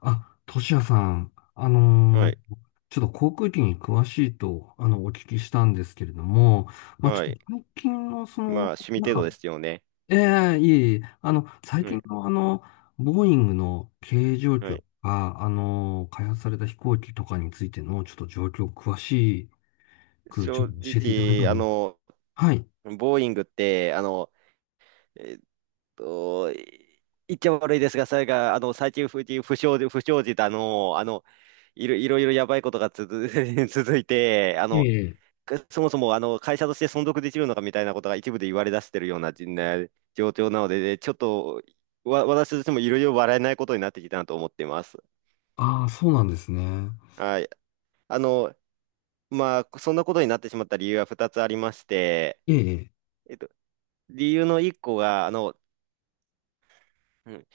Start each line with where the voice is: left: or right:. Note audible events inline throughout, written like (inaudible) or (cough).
left: あ、トシヤさん、
right: はい。
left: ちょっと航空機に詳しいと、お聞きしたんですけれども、まあ、ち
right: は
left: ょっ
right: い。
left: と最近の、
right: まあ、趣味程度ですよね。
left: ええ、いえいえ、最
right: はい。
left: 近の、ボーイングの経営状
right: は
left: 況と
right: い。
left: か、開発された飛行機とかについての、ちょっと状況詳しく、ちょっ
right: 正
left: と教えていただいて
right: 直、
left: もいい？はい。
right: ボーイングって、えっと、い言っちゃ悪いですが、それが、最近不祥事だの、いろいろやばいことが(laughs) 続いて、
left: ええ、
right: そもそも、会社として存続できるのかみたいなことが一部で言われ出してるような、状況なので、ちょっと、私としてもいろいろ笑えないことになってきたなと思っています。
left: ああー、そうなんですね。
right: はい。あの、まあ、そんなことになってしまった理由は2つありまして、
left: ええ、
right: えっと、理由の1個が、うん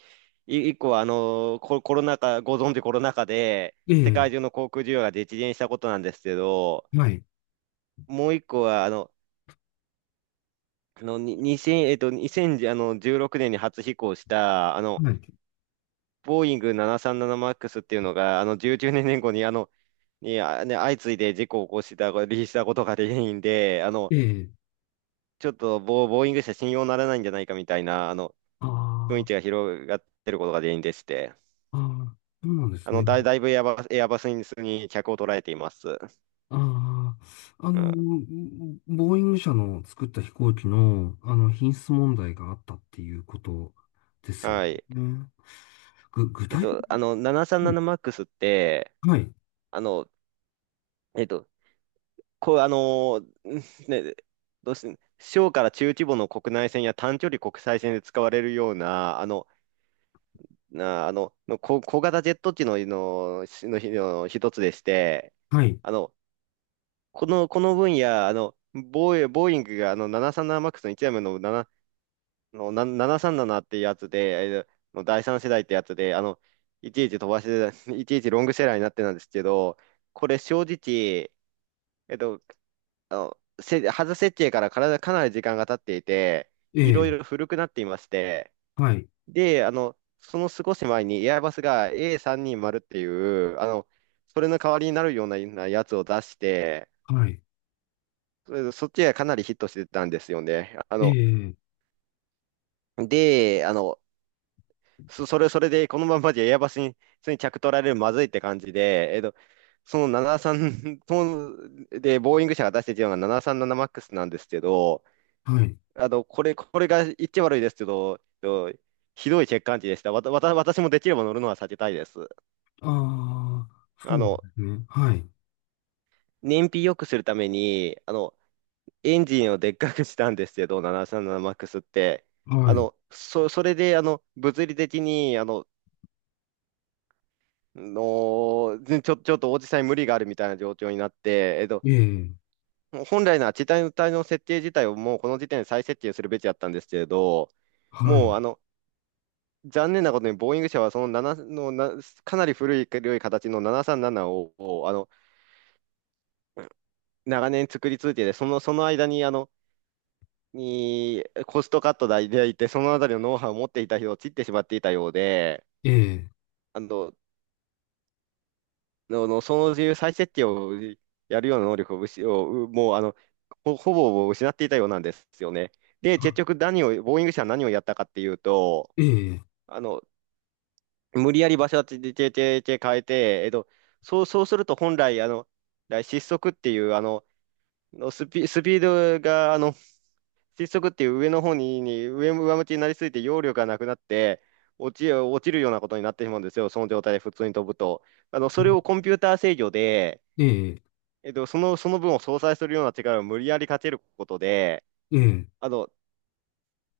right: 1個は、コロナ禍、ご存知コロナ禍で、世
left: え
right: 界中
left: え、
right: の航空需要が激減したことなんですけど、
left: はい。
right: もう1個は、あの、あの、に2 0えっと、2016年に初飛行した、
left: はい。
right: ボーイング 737MAX っていうのが、19年後に、相次いで事故を起こした、離陸したことが原因で、
left: ええ、
right: ちょっとボーイング社信用ならないんじゃないかみたいな、
left: あ
right: 雰囲気が広がってることが原因でして、
left: あ、ああ、そうなんですね。
right: だいぶエアバスに客を捉えています。
left: ああ、
right: うん。
left: ボーイング社の作った飛行機の、品質問題があったっていうことですよ
right: はい。
left: ね。具体的に、
right: 737MAX って、
left: はい、
right: あの、えっと、こう、あの (laughs) ね、どうして、小から中規模の国内線や短距離国際線で使われるような、あの、なあの、の小、小型ジェット機の一つでして、
left: はい、
right: あの、この、この分野、ボーイングが737MAX の1台目のななの、な、737っていうやつで、えーの第3世代ってやつで、いちいち飛ばして、(laughs) いちいちロングセラーになってたんですけど、これ正直、えっと、外設計からかなり時間が経っていて、
left: え
right: いろい
left: え、
right: ろ古くなっていまして、
left: はい、
right: で、その少し前にエアバスが A320 っていう、それの代わりになるようなやつを出して、
left: はい、
right: それでそっちがかなりヒットしてたんですよね。あ
left: え
right: の、
left: え、
right: で、あの、そ、それ、それで、このままじゃエアバスに、普通に着取られるまずいって感じで、えっと、その73と (laughs) で、ボーイング社が出しているのが 737MAX なさんななマックスなんですけど、
left: はい、
right: これが言っちゃ悪いですけど、ひどい欠陥値でした。わた、わた、私もできれば乗るのは避けたいです。
left: ああ、そ
right: あ
left: うで
right: の、
left: すね、はい、
right: 燃費良くするために、エンジンをでっかくしたんですけど、737MAX って。
left: はい、
right: それで、物理的に、あの、の、ぜちょ、ちょっとおじさんに無理があるみたいな状況になって、
left: ええ、
right: もう本来なら地帯の体の設定自体をもうこの時点で再設定するべきだったんですけれど、
left: は
right: も
left: い、
right: うあの、残念なことに、ボーイング社はその7のな、かなり古い形の737を、長年作り続けて、その間に、コストカットでいて、そのあたりのノウハウを持っていた人を切ってしまっていたようで、
left: ええ、
right: あの、の、のその自由再設定をやるような能力を失を、うもうあのほぼ失っていたようなんですよね。で、
left: あ、
right: 結局ボーイング社は何をやったかっていうと、
left: ええ、
right: あの、無理やり場所をててててて変えて、えっと、そうすると本来、あの、失速っていう、あの、のスピ、スピードが、あの、失速っていう上の方に、上向きになりすぎて揚力がなくなって、落ちるようなことになってしまうんですよ、その状態で普通に飛ぶと。それをコンピューター制御で、
left: ええ、
right: その分を相殺するような力を無理やりかけることで、
left: ええ、
right: あの、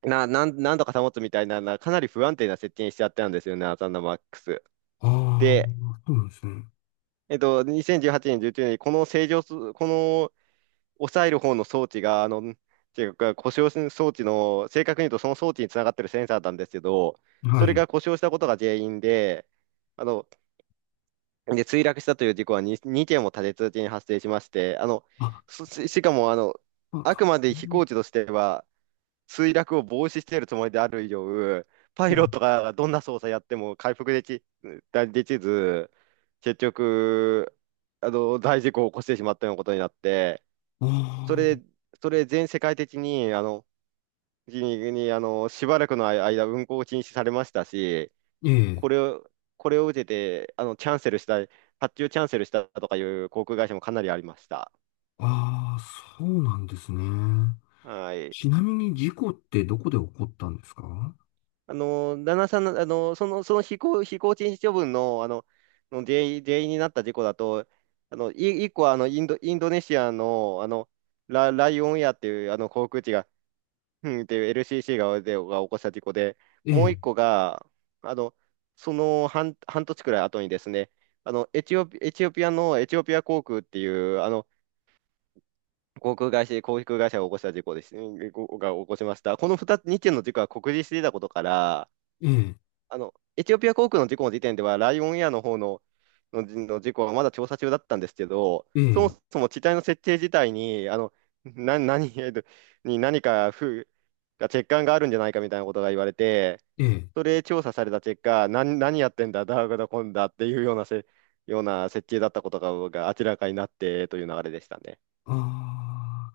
right: なんとか保つみたいな、かなり不安定な設定にしちゃったんですよね、アサンダマックス。
left: あ
right: で、
left: あ、そうなんですね、
right: 2018年、19年にこの抑える方の装置が、あの、っていうか、故障す装置の、正確に言うとその装置につながってるセンサーなんですけど、そ
left: は
right: れ
left: い、
right: が故障したことが原因で、あの、墜落したという事故は 2件も立て続けに発生しまして、
left: あ、
right: しかも、
left: あ、
right: あくま
left: う
right: で飛
left: ん、
right: 行機としては、墜落を防止しているつもりである以上、パ
left: ええ、
right: イロットがどんな操作やっても回復でき、できず、結局、大事故を起こしてしまったようなことになって、
left: あ
right: それ、
left: あ、
right: それ全世界的に、しばらくの間、運航を禁止されましたし、
left: ええ、
right: これを、これを受けて、あの、キャンセルした、発注キャンセルしたとかいう航空会社もかなりありました。
left: ああ、そうなんですね。
right: はい。
left: ちなみに事故ってどこで起こったんですか？
right: あの、旦那さんの、あの、その、その飛行禁止処分の、原因になった事故だと、一個はインドネシアの、ライオンエアっていう、航空機が、うんっていう LCC が、起こした事故で、
left: え
right: もう一
left: え、
right: 個が、あの、半年くらい後にですね、エチオピアのエチオピア航空っていう、航空会社が起こした事故です。うんごが起こしました。この2つ、2件の事故は酷似していたことから、
left: ええ、
right: エチオピア航空の事故の時点では、ライオンエアの方の、事故はまだ調査中だったんですけど、
left: え
right: そ
left: え、
right: もそも機体の設定自体に、あの、な、何、えっとに何か不、欠陥があるんじゃないかみたいなことが言われて、
left: ええ。
right: それ調査された結果、何やってんだ、ダーグだ、こんだっていうようなような設計だったことが明らかになってという流れでしたね。
left: あ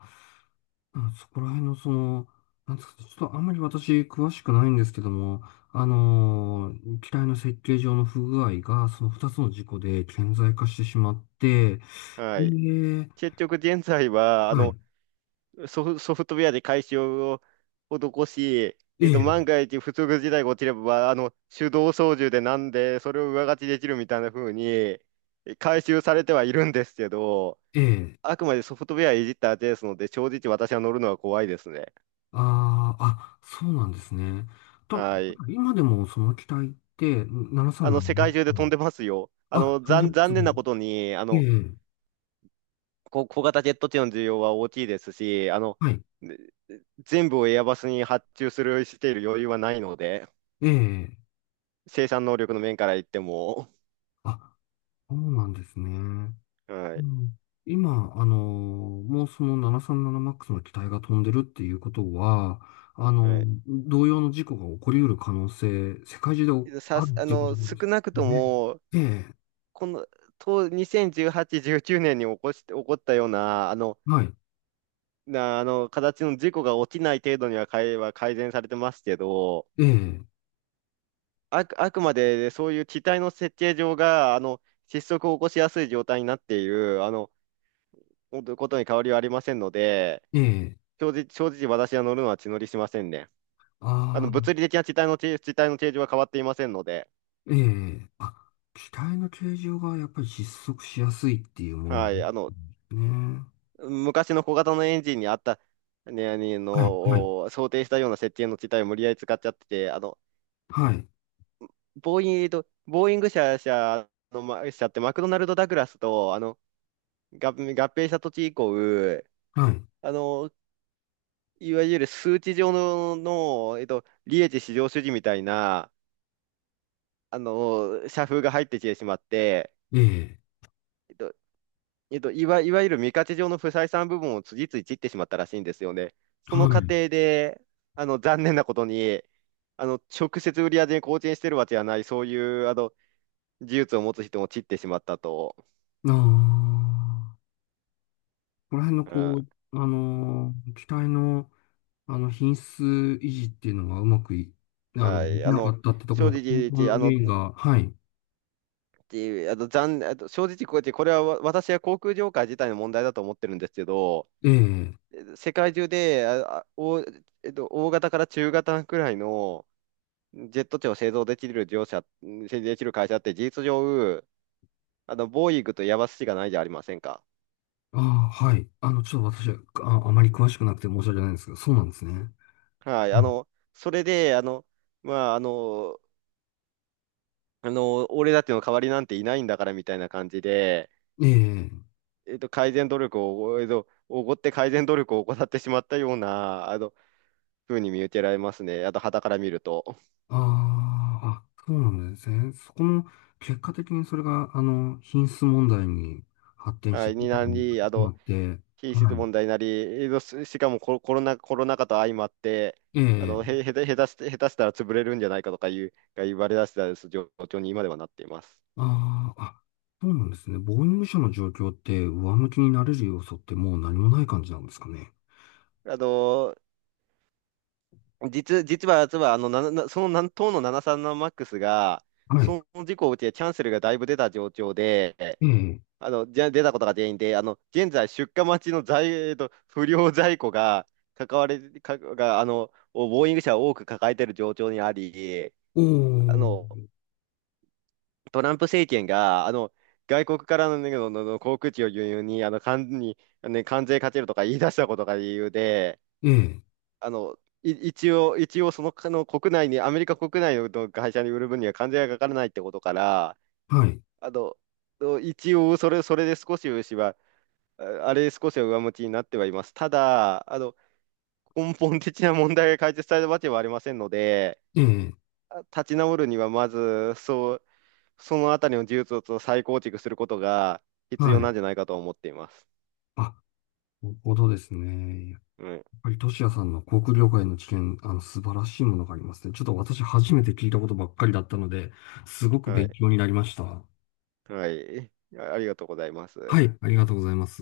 left: あ、うん、そこら辺のなんですかね、ちょっとあんまり私詳しくないんですけども、機体の設計上の不具合がその2つの事故で顕在化してしまって、
right: はい。
left: で、
right: 結局現在は、
left: はい、
right: ソフトウェアで改修を施し、
left: え
right: 万
left: え、
right: が一不測事態が起きれば、手動操縦でなんで、それを上書きできるみたいな風に、改修されてはいるんですけど、
left: ええ、
right: あくまでソフトウェアいじった後ですので、正直私は乗るのは怖いですね。
left: ああ、あ、そうなんですね。と、
right: はい。
left: 今でもその機体って
right: 世
left: 737っ
right: 界
left: て、
right: 中で飛んでますよ。
left: あ、飛んでます
right: 残念な
left: ね。
right: ことに、
left: ええ、
right: 小型ジェット機の需要は大きいですし、
left: はい、
right: 全部をエアバスに発注する、している余裕はないので、
left: ええ、
right: 生産能力の面から言っても、
left: あ、そうなんですね。
right: (laughs) は
left: う
right: い、
left: ん、今、もうその7 3 7ックスの機体が飛んでるっていうことは、あの、
right: は
left: 同様の事故が起こり得る可能性、世界中で
right: い。さ
left: ある
right: す、
left: っ
right: あ
left: ていうこと
right: の、少
left: です
right: なくと
left: ね。
right: も、
left: ええ、
right: この、と、2018、19年に起こったような、
left: はい、
right: 形の事故が起きない程度には改善されてますけど、
left: ええ、
right: あくまで、そういう機体の設計上が、失速を起こしやすい状態になっている、ことに変わりはありませんので、
left: ええ、
right: 正直私は乗るのは血乗りしませんね。
left: あ。
right: 物理的な地体の形状は変わっていませんので、
left: ええ、あ、機体の形状がやっぱり失速しやすいっていうものね。
right: はい、昔の小型のエンジンにあった、ね、
left: はい、はい、
right: お想定したような設定の地帯を無理やり使っちゃってて、
left: はい、
right: ボーイング社の、ま社ってマクドナルド・ダグラスと、合併した土地以降、
left: はい、
right: あの、いわゆる数値上の、利益至上主義みたいな、社風が入ってきてしまって、
left: ええ、
right: えっといわゆる未価値上の不採算部分を次々切ってしまったらしいんですよね。そ
left: は
right: の過
left: い。
right: 程で、残念なことに、直接売り上げに貢献してるわけじゃない、そういう、技術を持つ人も散ってしまったと。
left: ああ、この辺の
right: うん、
left: 機体の、品質維持っていうのがうまく
right: は
left: で
right: い。
left: きなかったってとこ
right: 正
left: ろの根本
right: 直、あの、
left: 原
right: っ
left: 因が、はい、
right: てあの、残、あと正直こうやって、これは私は航空業界自体の問題だと思ってるんですけど、
left: ええ、
right: 世界中で、あ、あお、えっと、大型から中型くらいの、ジェット機を製造できる会社って事実上、ボーイングとヤマスしかないじゃありませんか。
left: ああ、はい。ちょっと私は、あ、あまり詳しくなくて申し訳ないんですけど、そうなんですね。
right: はい。
left: うん、
right: それで、まあ、俺たちの代わりなんていないんだからみたいな感じで、
left: ええ、
right: 改善努力を、えっと、おごって改善努力を怠ってしまったような、ふうに見受けられますね。あと、傍から見ると。
left: あーあ、そうなんですね。そこも、結果的にそれが、品質問題に発展
right: は
left: し
right: い。
left: てい
right: に
left: くこと
right: な
left: に
right: り、あ
left: な
right: の、
left: って、
right: 品
left: は
right: 質問題になり、しかもコロナ禍と相まって、
left: い。え
right: あ
left: え、
right: の、へ、へた、下手して、下手したら潰れるんじゃないかとかいう、が言われ出した状況に今ではなっています。
left: あーあ、そうなんですね。ボーイング社の状況って、上向きになれる要素ってもう何もない感じなんですかね。
right: あの、実は、あの、な、なその南東の737マックスが、
left: はい。
right: その事故を受けてキャンセルがだいぶ出た状況で、
left: ええ、
right: 出たことが原因で、現在出荷待ちの在、えーと、不良在庫が、関われ、か、が、あの、ボーイング社を多く抱えている状況にあり、
left: お
right: あの、
left: ー、
right: トランプ政権が、外国からの、ね、の、のの航空機を輸入に、関に、ね、関税かけるとか言い出したことが理由で、
left: ええ、
right: あの、い一応、一応その、あの国内に、アメリカ国内の会社に売る分には関税がかからないってことから、
left: はい。
right: あの、一応、それ、それで少し牛は、ああれ少しは上向きになってはいます。ただ、根本的な問題が解決されたわけはありませんので、
left: ええ、
right: 立ち直るにはまず、そのあたりの技術を再構築することが必要
left: は
right: な
left: い。
right: んじゃないかと思っています。
left: あ、なるほどですね。
right: うん。
left: はい、トシヤさんの航空業界の知見、素晴らしいものがありますね。ちょっと私初めて聞いたことばっかりだったので、すごく
right: は
left: 勉
right: い。
left: 強になりました。
right: はい。ありがとうございま
left: は
right: す。
left: い、ありがとうございます。